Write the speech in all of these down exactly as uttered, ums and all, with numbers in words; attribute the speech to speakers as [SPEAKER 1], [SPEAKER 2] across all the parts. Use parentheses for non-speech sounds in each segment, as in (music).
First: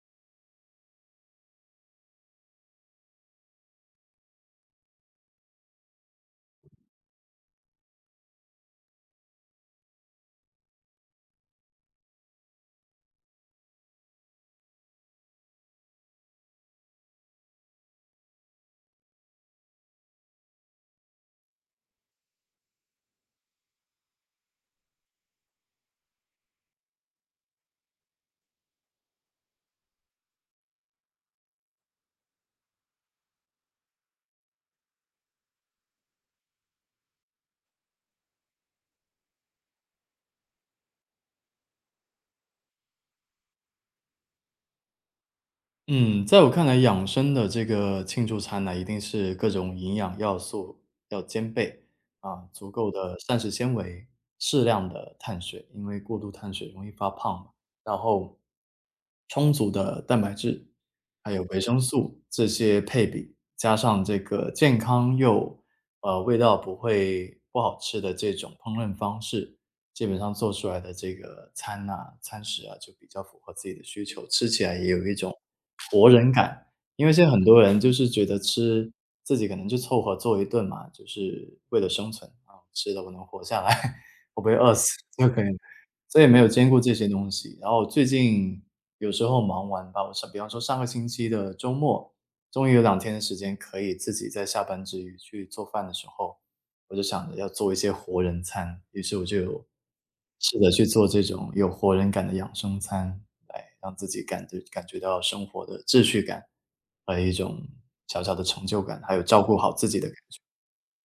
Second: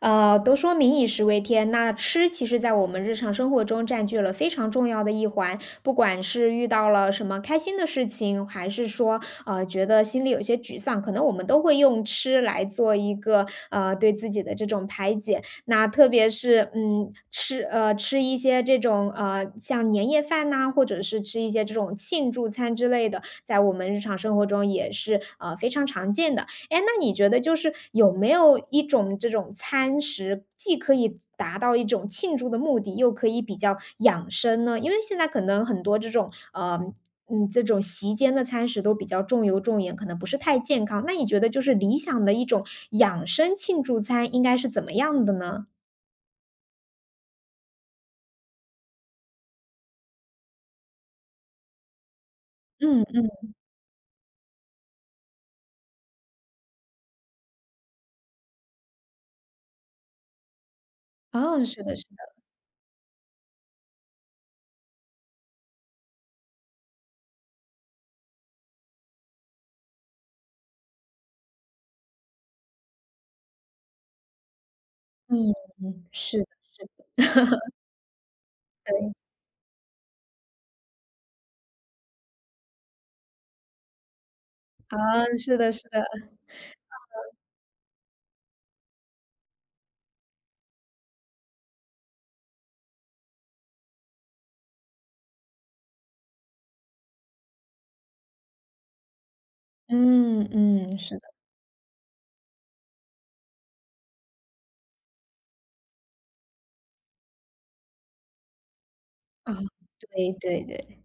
[SPEAKER 1] 呃，都说民以食为天，那吃其实在我们日常生活中占据了非常重要的一环。不管是遇到了什么开心的事情，还是说，呃，觉得心里有些沮丧，可能我们都会用吃来做一个，呃，对自己的这种排解。那特别是，嗯，吃呃，吃一些这种，呃，像年夜饭呐，或者是吃一些这种庆祝餐之类的，在我们日常生活中也是，呃，非常常见的。哎，那你觉得就是有没有一种这种餐食，既可以达到一种庆祝的目的，又可以比较养生呢？因为现在可能很多这种，呃，嗯，这种席间的餐食都比较重油重盐，可能不是太健康。那你觉得就是理想的一种养生庆祝餐应该是怎么样的呢？
[SPEAKER 2] 嗯，在我看来，养生的这个庆祝餐呢，一定是各种营养要素要兼备啊，足够
[SPEAKER 1] 嗯
[SPEAKER 2] 的膳
[SPEAKER 1] 嗯，
[SPEAKER 2] 食纤维，适量的碳水，因为过度碳水容易发胖嘛。然后充足的蛋白质，还有维
[SPEAKER 1] 哦，
[SPEAKER 2] 生
[SPEAKER 1] 是的，是
[SPEAKER 2] 素
[SPEAKER 1] 的，
[SPEAKER 2] 这些配比，加上这个健康又呃味道不会不好吃的这种烹饪方式，基本上做出来的这个餐呐、餐食啊，就比较符合自己的需求，吃起来也有一种。
[SPEAKER 1] 嗯嗯，是的，
[SPEAKER 2] 因为现在很多人就是觉得吃
[SPEAKER 1] 对，
[SPEAKER 2] 自己可能就凑合做一顿嘛，就是为了生存啊，吃了我能活下来，(laughs) 我不会饿死 (laughs) 就
[SPEAKER 1] 嗯，
[SPEAKER 2] 可以了，
[SPEAKER 1] 是的，是的，
[SPEAKER 2] 所以没有兼顾这些东西。然后最近有时候忙完吧，我上比方说上个星期的周末，终于有两天的时间可以自己在下班之余去做饭的时候，我就想着要做一些活人餐，于是我就有。
[SPEAKER 1] 嗯
[SPEAKER 2] 是的，去
[SPEAKER 1] 嗯，
[SPEAKER 2] 做
[SPEAKER 1] 是
[SPEAKER 2] 这
[SPEAKER 1] 的，
[SPEAKER 2] 种有活人感的养生餐，来让自己感觉感觉到生活的秩序感，和一种小小的成就感，还有照
[SPEAKER 1] 啊，
[SPEAKER 2] 顾好自己的感
[SPEAKER 1] 对
[SPEAKER 2] 觉。
[SPEAKER 1] 对对。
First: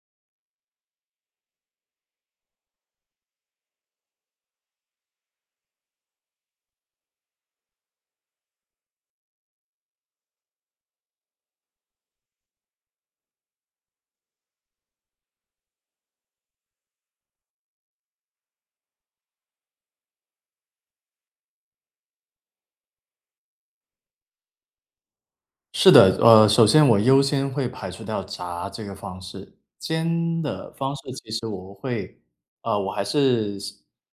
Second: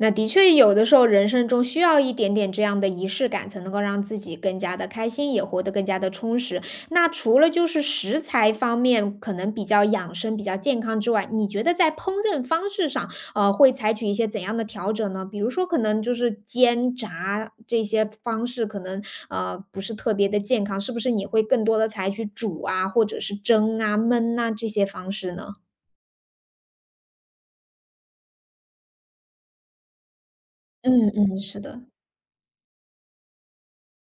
[SPEAKER 1] 那的确，有的时候人生中需要一点点这样的仪式感，才能够让自己更加的开心，也活得更加的充实。那除了就是食材方面可能比较养生、比较健康之外，你觉得在烹饪方式上，呃，会采取一些怎样的调整呢？比如说，可能就是煎炸这些方式，可能呃不是特别的健康，是不是你会更多的采取煮啊，或者是蒸啊、焖啊这些方式呢？
[SPEAKER 2] 是的，呃，首先我优先会排除掉炸这个方式，煎的方式
[SPEAKER 1] 嗯
[SPEAKER 2] 其
[SPEAKER 1] 嗯，
[SPEAKER 2] 实
[SPEAKER 1] 是
[SPEAKER 2] 我
[SPEAKER 1] 的，
[SPEAKER 2] 会呃，我还是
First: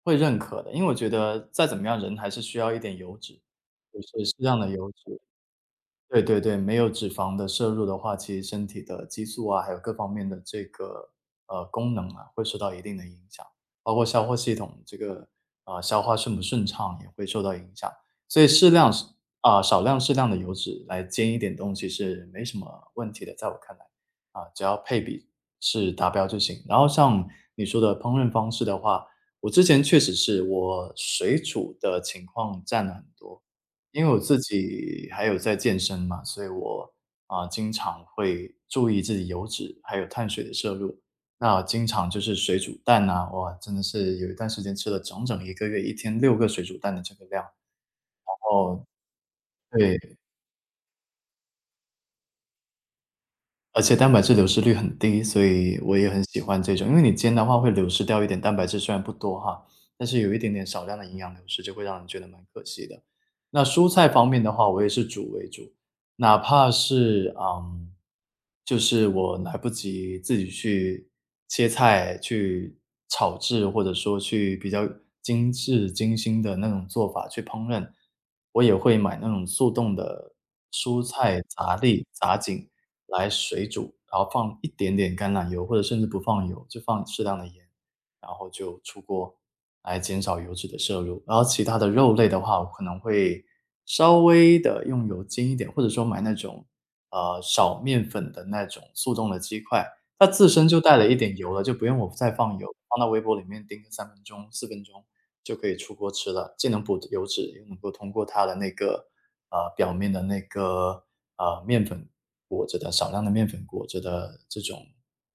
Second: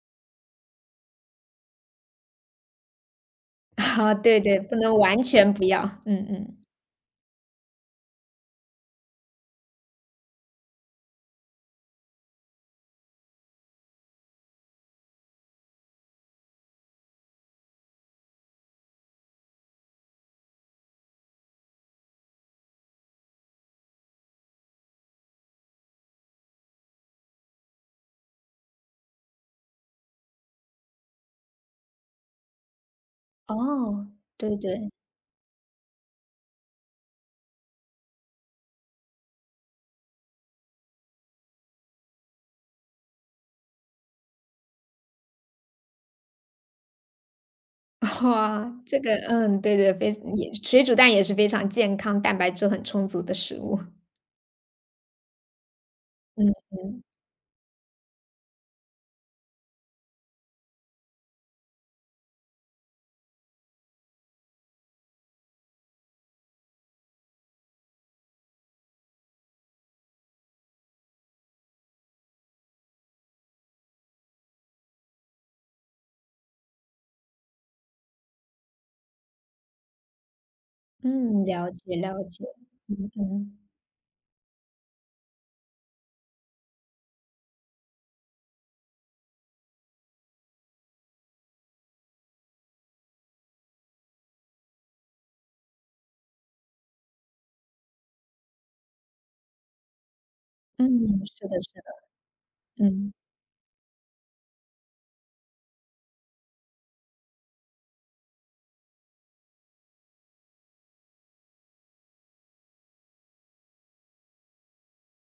[SPEAKER 2] 会认可的，因为我觉得再怎么样人还是需要一点油脂，
[SPEAKER 1] (laughs)
[SPEAKER 2] 就
[SPEAKER 1] 啊，
[SPEAKER 2] 是适
[SPEAKER 1] 对
[SPEAKER 2] 量
[SPEAKER 1] 对，
[SPEAKER 2] 的
[SPEAKER 1] 不
[SPEAKER 2] 油
[SPEAKER 1] 能
[SPEAKER 2] 脂。
[SPEAKER 1] 完全不要，
[SPEAKER 2] 对
[SPEAKER 1] 嗯
[SPEAKER 2] 对对，
[SPEAKER 1] 嗯。
[SPEAKER 2] 没有脂肪的摄入的话，其实身体的激素啊，还有各方面的这个呃功能啊，会受到一定的影响，包括消化系统这个啊、呃消化顺不顺畅也会受到影响。所以适量是啊、少量适量的油脂来煎一点东西是没什么问题的，在我看来啊、只要配比是达标就行。然后像你说的烹饪方式的话，我之前确实是我水煮的情况占了很多。因
[SPEAKER 1] 哦，
[SPEAKER 2] 为我自
[SPEAKER 1] 对对，
[SPEAKER 2] 己还有在健身嘛，所以我啊、经常会注意自己油脂还有碳水的摄入。那经常就是水煮蛋呐、哇，真的是有一段时间吃了整整一个月，一天六个水煮蛋的这个量。
[SPEAKER 1] (laughs) 哇，
[SPEAKER 2] 哦，
[SPEAKER 1] 这个嗯，对对，
[SPEAKER 2] 对，
[SPEAKER 1] 非也水煮蛋也是非常健康、蛋白质很充足的食物。
[SPEAKER 2] 而且蛋白质流失率很低，所以我也很喜
[SPEAKER 1] 嗯
[SPEAKER 2] 欢这种。因为
[SPEAKER 1] 嗯
[SPEAKER 2] 你煎的话会流失掉一点蛋白质，虽然不多哈，但是有一点点少量的营养流失，就会让人觉得蛮可惜的。那蔬菜方面的话，我也是煮为主，哪怕是嗯，就是我来不及自己去切菜、去炒制，或者说去比较精致、精心的那种做法去烹饪，我也会买那种速冻的蔬菜
[SPEAKER 1] 嗯，了
[SPEAKER 2] 杂
[SPEAKER 1] 解
[SPEAKER 2] 粒、
[SPEAKER 1] 了
[SPEAKER 2] 杂
[SPEAKER 1] 解，
[SPEAKER 2] 锦。
[SPEAKER 1] 嗯
[SPEAKER 2] 来
[SPEAKER 1] 嗯
[SPEAKER 2] 水煮，然后放一点点橄榄油，或者甚至不放油，就放适量的盐，然后就出锅来减少油脂的摄入。然后其他的肉类的话，我可能会稍微的用油煎一点，或者说买那种呃少面粉的那种速冻的鸡块，它自身就
[SPEAKER 1] 嗯，
[SPEAKER 2] 带了一点
[SPEAKER 1] 是
[SPEAKER 2] 油
[SPEAKER 1] 的
[SPEAKER 2] 了，就
[SPEAKER 1] 是
[SPEAKER 2] 不用我
[SPEAKER 1] 的，
[SPEAKER 2] 再放油，放到
[SPEAKER 1] 嗯。
[SPEAKER 2] 微波里面叮个三分钟、四分钟就可以出锅吃了，既能补油脂，又能够通过它的那个呃表面的那个呃面粉裹着的少量的面粉裹着的这种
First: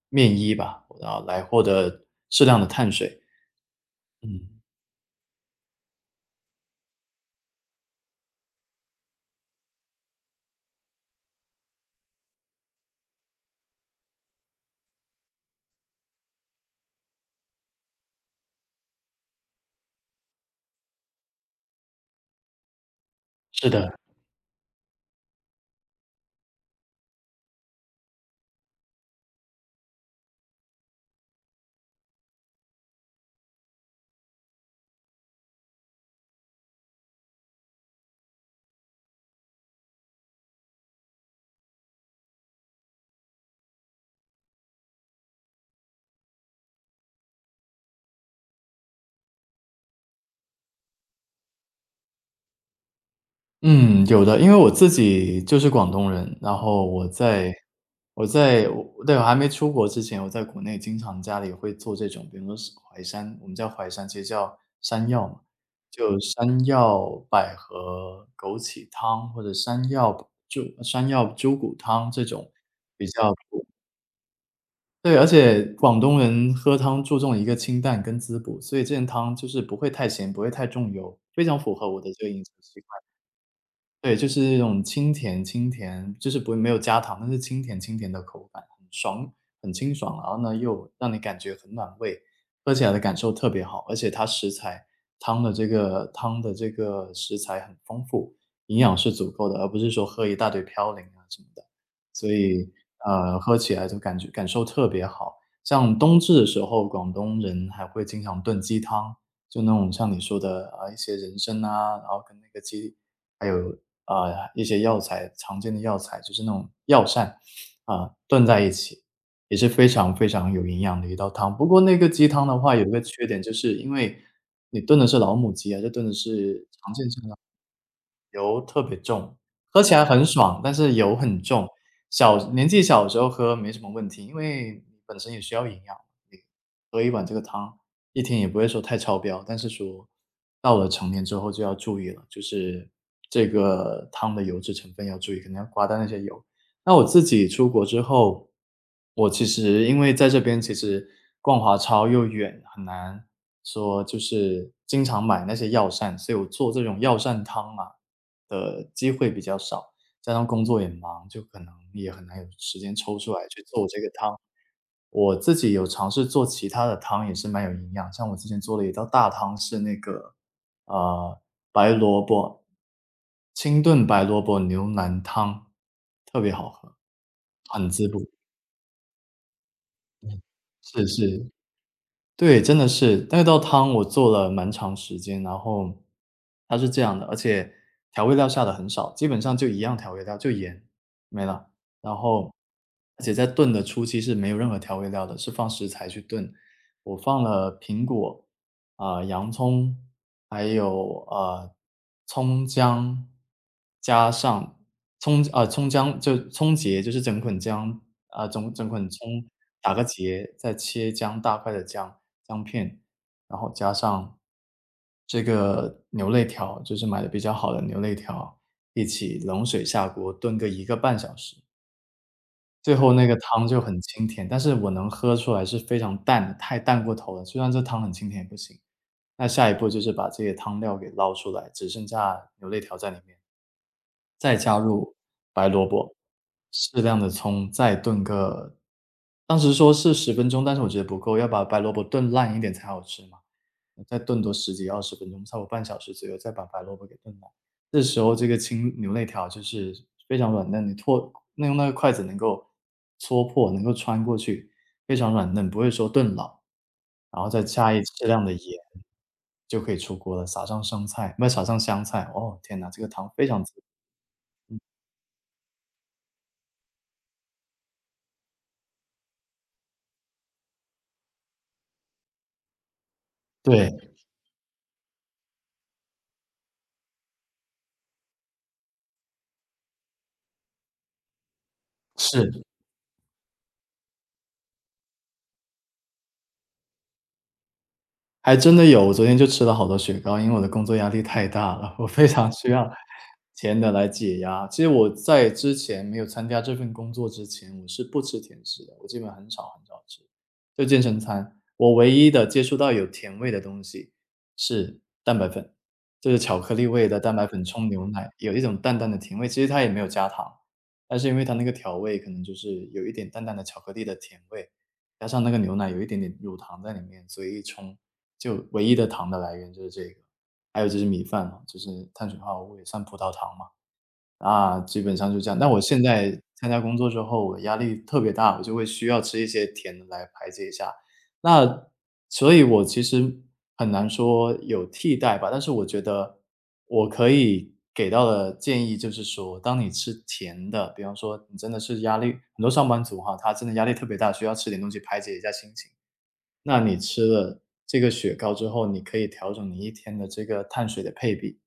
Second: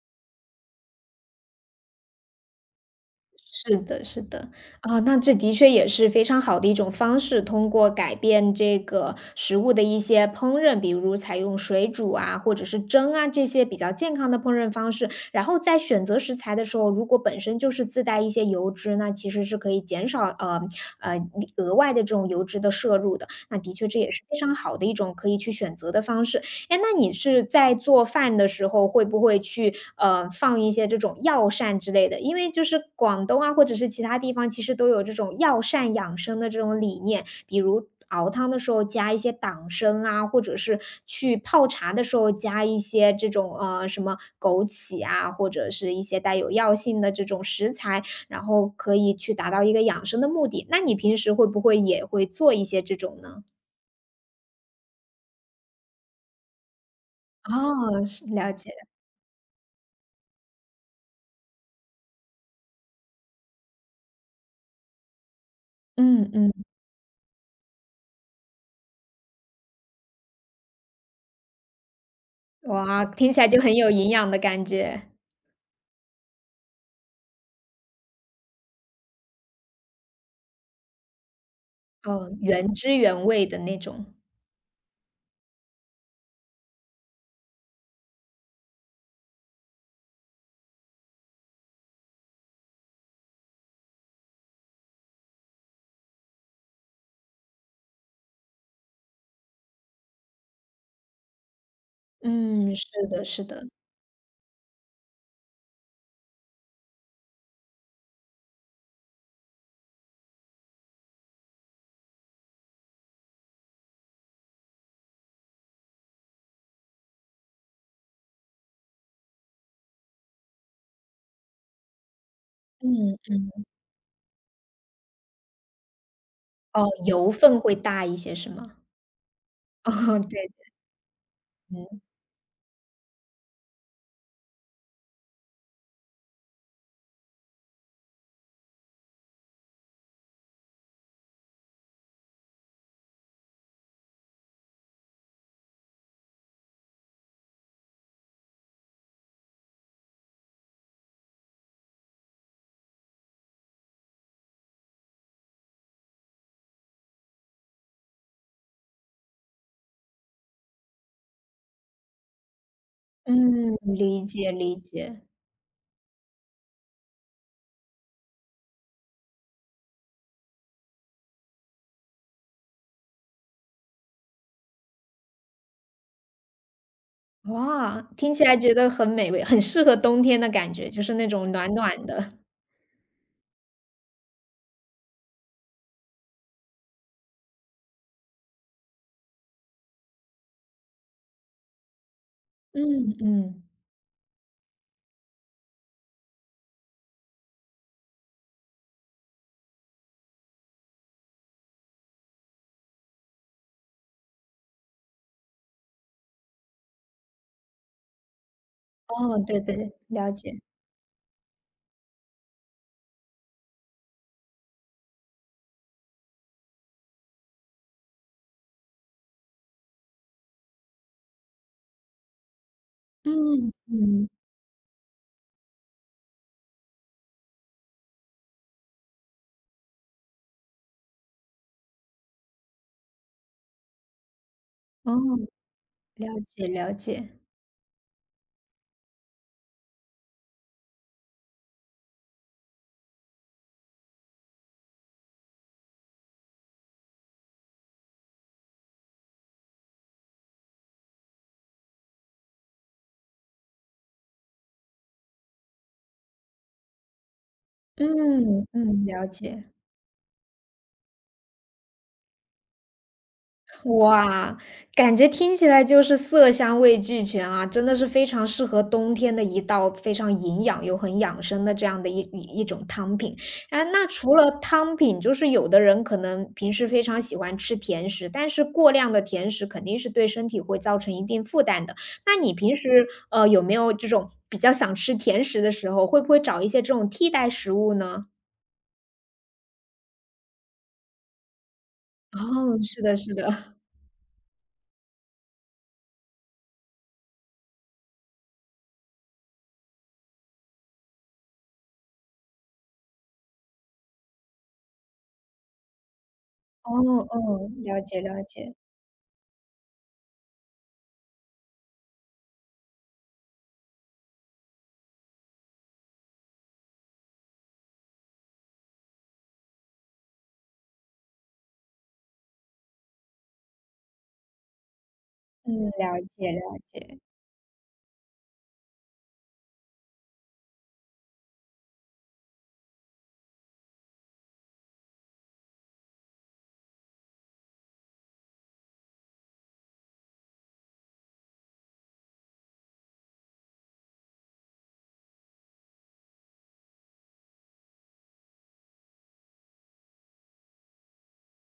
[SPEAKER 2] 面衣吧，然后来获得适量的碳水。
[SPEAKER 1] 是的，是
[SPEAKER 2] 嗯，
[SPEAKER 1] 的，啊，那这的确也是非常好的一种方式，通过改变这个食物的一些烹饪，比如采用水煮啊，或者是蒸啊这些比较健康的烹饪方式，然后在选择食材的时候，如果本身就是自带一些油脂，那其实是可以减少呃呃额外的这种油脂的摄入的。那
[SPEAKER 2] 是
[SPEAKER 1] 的确
[SPEAKER 2] 的。
[SPEAKER 1] 这也是非常好的一种可以去选择的方式。哎，那你是在做饭的时候会不会去，呃，放一些这种药膳之类的？因为就是广东啊，或者是其他地方，其实都有这种药膳养生的这种理念，比如熬汤的时候加一些党参啊，或者是去泡茶的时候加一些这种，呃，什么枸杞啊，或者是一些带有药性的这种食材，然后可以去达到一个养生的目的。那你平时会不会也会做一些这种呢？
[SPEAKER 2] 嗯，有的，因为我自己就是广东人，然后我在
[SPEAKER 1] 哦，是，
[SPEAKER 2] 我
[SPEAKER 1] 了
[SPEAKER 2] 在
[SPEAKER 1] 解，
[SPEAKER 2] 我对，我还没出国之前，我在国内经常家里会做这种，比如说是淮山，我们叫淮山，其实叫山药嘛，就
[SPEAKER 1] 嗯嗯。
[SPEAKER 2] 山药百合枸杞汤，或者山药猪山药猪骨汤这种
[SPEAKER 1] 哇，
[SPEAKER 2] 比
[SPEAKER 1] 听
[SPEAKER 2] 较。
[SPEAKER 1] 起来就很有营养的感觉，
[SPEAKER 2] 对，而且广东人喝汤注重一个清淡跟滋补，所以这件汤就是不会太咸，不会太重油，非常符合我的这个
[SPEAKER 1] 嗯，
[SPEAKER 2] 饮食
[SPEAKER 1] 原
[SPEAKER 2] 习
[SPEAKER 1] 汁
[SPEAKER 2] 惯。
[SPEAKER 1] 原味的那种。
[SPEAKER 2] 对，就是那种清甜清甜，就是不会没有加糖，但是清甜清甜的口感，很爽，很清爽，然后呢，又让你感觉很暖胃，喝起来的感受特别好，而且它食材汤的这个汤的这个食材很丰富，营养是足够的，而不是说喝一大堆嘌呤啊什么的。所以，
[SPEAKER 1] 嗯，是的，
[SPEAKER 2] 呃，
[SPEAKER 1] 是
[SPEAKER 2] 喝
[SPEAKER 1] 的，
[SPEAKER 2] 起来就感觉感受特别好。像冬至的时候，广东人还会经常炖鸡汤，就那种像你说的，啊，一些人参啊，然后跟那个鸡还有，啊，呃一些药材常见的药材，就是那种药膳，啊，炖在一起，也是非常非常有营养的一道汤。不过那个鸡汤的话，有一个
[SPEAKER 1] 嗯，
[SPEAKER 2] 缺点，就是因为你炖的是老母鸡啊，这炖的是
[SPEAKER 1] 哦，
[SPEAKER 2] 常见。
[SPEAKER 1] 油分会大一些是
[SPEAKER 2] 油
[SPEAKER 1] 吗？
[SPEAKER 2] 特别重，喝
[SPEAKER 1] (laughs)
[SPEAKER 2] 起来
[SPEAKER 1] 哦，
[SPEAKER 2] 很
[SPEAKER 1] 对，
[SPEAKER 2] 爽，但是油很重。
[SPEAKER 1] 嗯，
[SPEAKER 2] 小年纪小的时候喝没什么问题，因为本身也需要营养，你喝一碗这个汤，一天也不会说太超标。但是说到了成年之后就要注意了，就是这个汤的油脂成分要注意，可能要刮掉那些油。那我自己出国之后，我其实因为在这边其实逛华超又远，很难说就是经常买那些药膳，所以我做这种药膳汤啊，的机会比较少，加上工作也忙，就可能也很难有时间抽出来去
[SPEAKER 1] 嗯，
[SPEAKER 2] 做这个
[SPEAKER 1] 理
[SPEAKER 2] 汤。
[SPEAKER 1] 解理解。
[SPEAKER 2] 我自己有尝试做其他的汤，也是蛮有营养，像我之前做了一道大汤是那个，呃，白萝卜清炖白萝卜牛腩汤，特别好喝，很
[SPEAKER 1] 哇，
[SPEAKER 2] 滋补，
[SPEAKER 1] 听起来觉得很美味，很适合冬天的感觉，就
[SPEAKER 2] 是
[SPEAKER 1] 是那
[SPEAKER 2] 是。
[SPEAKER 1] 种暖暖的。(laughs)
[SPEAKER 2] 对，真的是。那道汤我做了蛮长时间，然后它是这样的，而且调味料下的很少，基本上就一样调味料，就盐，没了。然后
[SPEAKER 1] 嗯
[SPEAKER 2] 而且在
[SPEAKER 1] 嗯，
[SPEAKER 2] 炖的初期是没有任何调味料的，是放食材去炖。我放了苹果，啊、洋葱，还有呃葱姜，加上葱啊、葱姜就葱节，就是整捆姜啊、整整捆
[SPEAKER 1] 哦，
[SPEAKER 2] 葱
[SPEAKER 1] 对对，
[SPEAKER 2] 打个
[SPEAKER 1] 了
[SPEAKER 2] 结，
[SPEAKER 1] 解。
[SPEAKER 2] 再切姜大块的姜姜片，然后加上这个牛肋条，就是买的比较好的牛肋条，一起冷水下锅炖个一个半小时。最后那个汤
[SPEAKER 1] 嗯
[SPEAKER 2] 就很清
[SPEAKER 1] 嗯，
[SPEAKER 2] 甜，但是我能喝出来是非常淡的，太淡过头了，虽然这汤很清甜也不行。那下一步就是把这些汤料给捞出来，只剩下牛肋条在里面。再加入
[SPEAKER 1] 哦，
[SPEAKER 2] 白萝卜，
[SPEAKER 1] 了解了
[SPEAKER 2] 适量
[SPEAKER 1] 解，
[SPEAKER 2] 的葱，再炖个当时说是十分钟，但是我觉得不够，要把白萝卜炖烂一点才好吃嘛。再炖多十几二十分钟，差不多半小时左右，再把白萝卜给炖烂。这时候这个青牛肋条就是非常软嫩，你唾那用那个筷子能够戳破，能够穿过去，非常软嫩，不会说炖老。然后再加一适量的
[SPEAKER 1] 嗯
[SPEAKER 2] 盐，
[SPEAKER 1] 嗯，了解。
[SPEAKER 2] 就可以出锅了，撒上生菜不，撒上香菜，哦，天哪，这个汤非常滋。
[SPEAKER 1] 哇，感觉听起来就是色香味俱全啊，真的是非常适合冬天的一道非常营养又很养生的这样的一一一种汤品。哎，那
[SPEAKER 2] 对，
[SPEAKER 1] 除了汤品，就是有的人可能平时非常喜欢吃甜食，但是过量的甜食肯定是对身体会造成一定负担的。那你
[SPEAKER 2] 是。
[SPEAKER 1] 平时呃有没有这种比较想吃甜食的时候，会不会找一些这种替代食物呢？
[SPEAKER 2] 还真的有，我昨天就吃了好多雪糕，因为我的工作压力太大了，我非常需
[SPEAKER 1] 哦，
[SPEAKER 2] 要
[SPEAKER 1] 是的，是的，
[SPEAKER 2] 甜的来解压。其实我在之前没有参加这份工作之前，我是不吃甜食的，我基本很少很少吃，就健身餐。我唯一的接触到有甜味的东西是蛋白粉，就是巧克力
[SPEAKER 1] 哦，
[SPEAKER 2] 味的蛋白粉
[SPEAKER 1] 哦，
[SPEAKER 2] 冲
[SPEAKER 1] 了
[SPEAKER 2] 牛
[SPEAKER 1] 解
[SPEAKER 2] 奶，
[SPEAKER 1] 了
[SPEAKER 2] 有一
[SPEAKER 1] 解，
[SPEAKER 2] 种淡淡的甜味，其实它也没有加糖，但是因为它那个调味可能就是有一点淡淡的巧克力的甜味，加上那个牛奶有一点点乳糖在里面，所以一冲就唯一的糖的来源就是这个，还有就是米饭嘛，就是碳水化合物也算葡萄糖嘛，啊，基本上就这样。那我
[SPEAKER 1] 嗯，
[SPEAKER 2] 现
[SPEAKER 1] 了
[SPEAKER 2] 在
[SPEAKER 1] 解了
[SPEAKER 2] 参加工作
[SPEAKER 1] 解。
[SPEAKER 2] 之后，我压力特别大，我就会需要吃一些甜的来排解一下。那所以我其实很难说有替代吧，但是我觉得我可以给到的建议就是说，当你吃甜的，比方说你真的是压力很多上班族哈，他真的压力特别大，需要吃点东西排解一下心情。那你吃了这个雪糕之后，你可以调整你一天的这个碳水的配比。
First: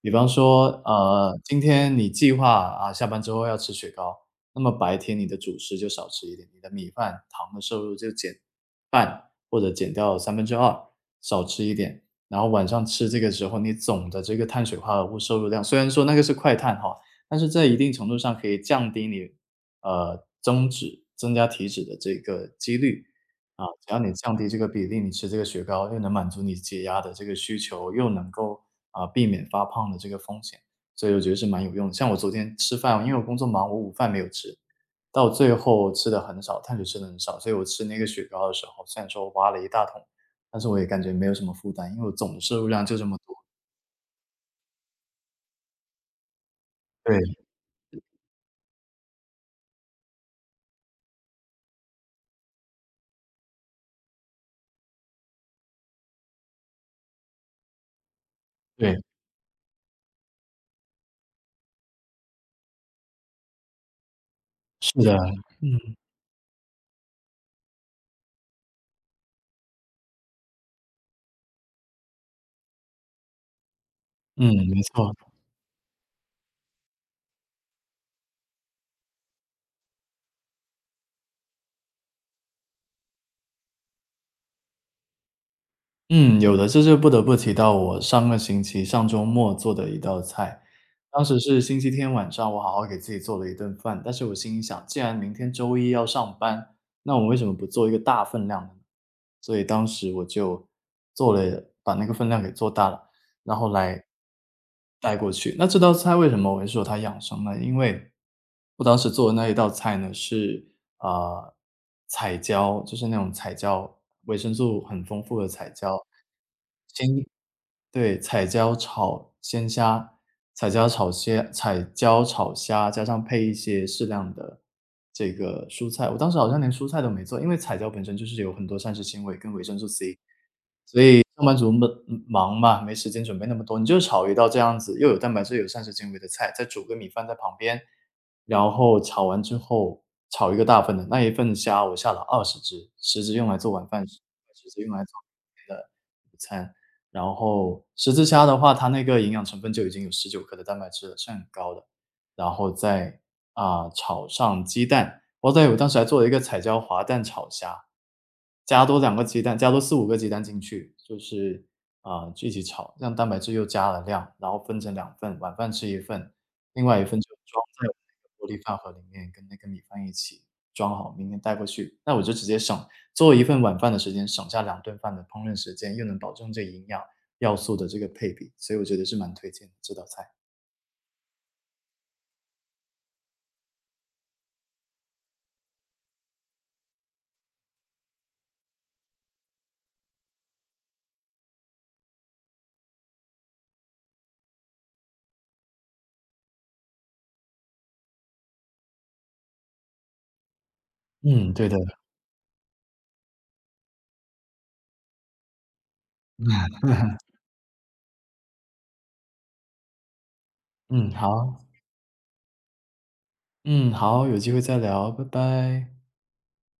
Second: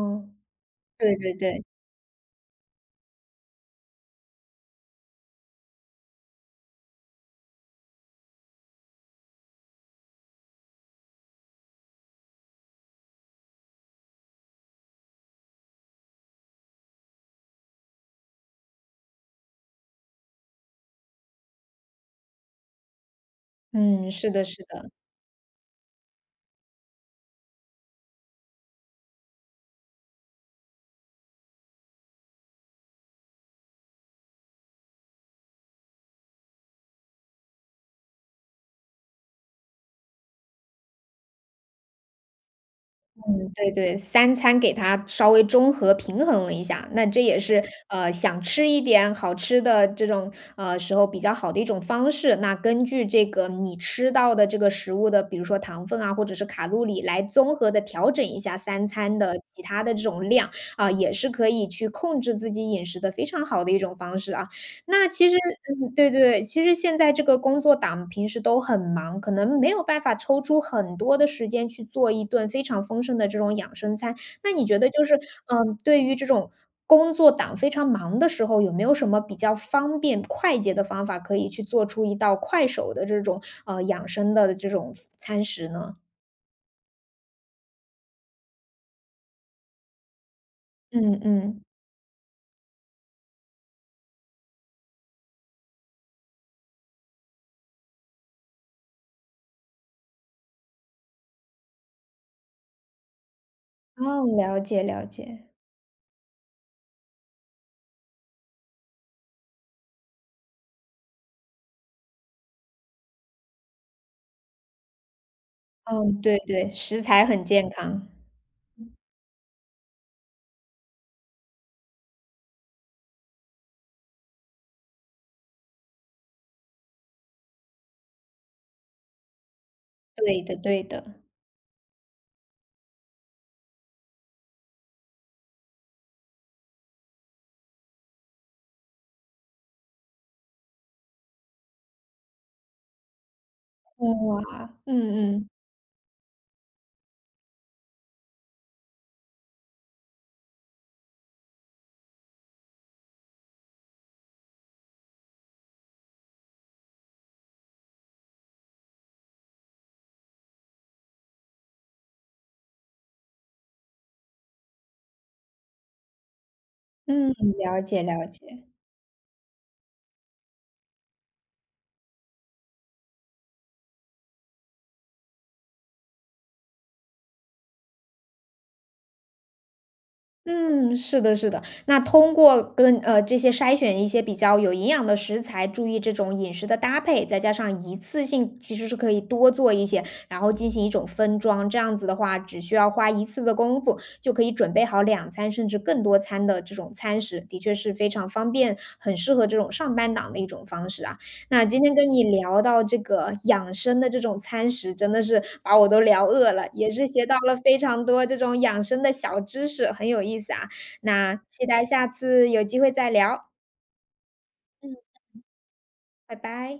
[SPEAKER 2] 比方说，
[SPEAKER 1] 对对
[SPEAKER 2] 呃，今
[SPEAKER 1] 对，
[SPEAKER 2] 天你计划啊下班之后要吃雪糕，那么白天你的主食就少吃一点，你的米饭糖的摄入就减半或者减掉三分之二，少吃一点。然后晚上吃这个时候，你总的这个碳水化合物摄入量，虽然说那个是快碳哈，但是在一定程度上可以降低你呃增脂、增加体脂的这个几率。啊，只要
[SPEAKER 1] 嗯，
[SPEAKER 2] 你
[SPEAKER 1] 是
[SPEAKER 2] 降
[SPEAKER 1] 的，
[SPEAKER 2] 低
[SPEAKER 1] 是
[SPEAKER 2] 这个比
[SPEAKER 1] 的，
[SPEAKER 2] 例，你吃这个雪糕又能满足你解压的这个需求，又能够啊、避免发胖的这个风险，所以我觉得是蛮有用的。像我昨天吃饭，因为我工作忙，我午饭没有吃，到最后吃的很少，碳水吃的很少，所以我吃那个雪糕的时候，虽然说我挖了一大桶，但是我也感觉没有什么负担，因为我总的摄入量就这么多。
[SPEAKER 1] 嗯，对对，三餐给它稍微中和平衡了一下，那
[SPEAKER 2] 对
[SPEAKER 1] 这也是呃想吃一点好吃的这种呃时候比较好的一种方式。那根据这个你吃到的这个食物的，比如说糖分啊，或者是卡路里，来综合的调整一下三
[SPEAKER 2] 对，
[SPEAKER 1] 餐的其他的这种量啊，也是可以去控制自己饮食的非常好的一种方式啊。
[SPEAKER 2] 是
[SPEAKER 1] 那
[SPEAKER 2] 的，
[SPEAKER 1] 其实嗯，
[SPEAKER 2] 嗯
[SPEAKER 1] 对对对，其实现在这个工作党平时都很忙，可能没有办法抽出很多的时间去做一顿非常丰盛的这种养生餐。
[SPEAKER 2] 嗯，
[SPEAKER 1] 那你觉
[SPEAKER 2] 没
[SPEAKER 1] 得就
[SPEAKER 2] 错。
[SPEAKER 1] 是，嗯，对于这种工作党非常忙的时候，有没有什么比较方便快捷的方法，可以去做出一道快手的这种，呃，养生的这种餐食呢？
[SPEAKER 2] 嗯，有的，这就不得不提到我上个星期上周末做的一道菜。
[SPEAKER 1] 嗯
[SPEAKER 2] 当时是
[SPEAKER 1] 嗯，
[SPEAKER 2] 星期天晚上，我好好给自己做了一顿饭，但是我心里想，既然明天周一要上班，那我为什么不做一个大分量的呢？所以当时我就做了，把那个分量给做大了，然后来
[SPEAKER 1] 哦，了解了
[SPEAKER 2] 带过
[SPEAKER 1] 解。
[SPEAKER 2] 去。那这道菜为什么我会说它养生呢？因为我当时做的那一道菜呢，是呃，彩椒，就是那种彩椒，维生素很丰富的彩椒，
[SPEAKER 1] 嗯，对对，食材很健康。
[SPEAKER 2] 对，彩椒炒鲜虾，彩椒炒鲜彩椒炒虾，加上配一些适量的这个蔬菜，我当时好像连蔬菜都没做，因为彩椒本身就是有很多膳食纤维跟维生素 C。
[SPEAKER 1] 对的对的。
[SPEAKER 2] 上班族们忙嘛，没时间准备那么多，你就炒一道这样子，又有蛋白质又有膳食纤维的菜，再煮个米饭在旁边，然后炒完之后炒一个大份的，那一份虾我下了二十只十只用来做晚饭，十
[SPEAKER 1] 哇，
[SPEAKER 2] 只用
[SPEAKER 1] 嗯
[SPEAKER 2] 来做
[SPEAKER 1] 嗯。
[SPEAKER 2] 然后十字虾的话，它那个营养成分就已经有十九克的蛋白质了，是很高的。然后再，啊，炒上鸡蛋，我在我当时还做了一个彩椒滑蛋炒虾，加多两个鸡蛋，加多四五个鸡蛋进去，就是，啊，就一起炒，让蛋白质又加了量，然后分成两份，晚饭吃一份，另外一份就
[SPEAKER 1] 嗯，
[SPEAKER 2] 装
[SPEAKER 1] 了
[SPEAKER 2] 在我
[SPEAKER 1] 解了
[SPEAKER 2] 那个玻璃
[SPEAKER 1] 解。
[SPEAKER 2] 饭盒里面，跟那个米饭一起装好，明天带过去，那我就直接省做一份晚饭的时间，省下两顿饭的烹饪时间，又能保证这营养要素的这个配比，所以我觉得是蛮推荐的这道菜。
[SPEAKER 1] 嗯，是的，是的。那通过跟呃这些筛选一些比较有营养的食材，注意这种饮食的搭配，再加上一次性其实是可以多做一些，然后进行一种分装。这样子的话，只需要花一次的功夫，就可以准备好两餐甚至更多餐的这种餐食，的确是非常方便，很适合这种上班党的一种方式啊。
[SPEAKER 2] 嗯，
[SPEAKER 1] 那
[SPEAKER 2] 对的，
[SPEAKER 1] 今天跟你聊到这个养生的这种餐食，真的是把我都聊饿了，也是学到了非常多这种养生的小知识，很有意思啊。
[SPEAKER 2] 嗯，
[SPEAKER 1] 那
[SPEAKER 2] 好，
[SPEAKER 1] 期待下次有机会再聊，
[SPEAKER 2] 嗯，好，有机会再
[SPEAKER 1] 嗯，
[SPEAKER 2] 聊，拜拜。
[SPEAKER 1] 拜拜。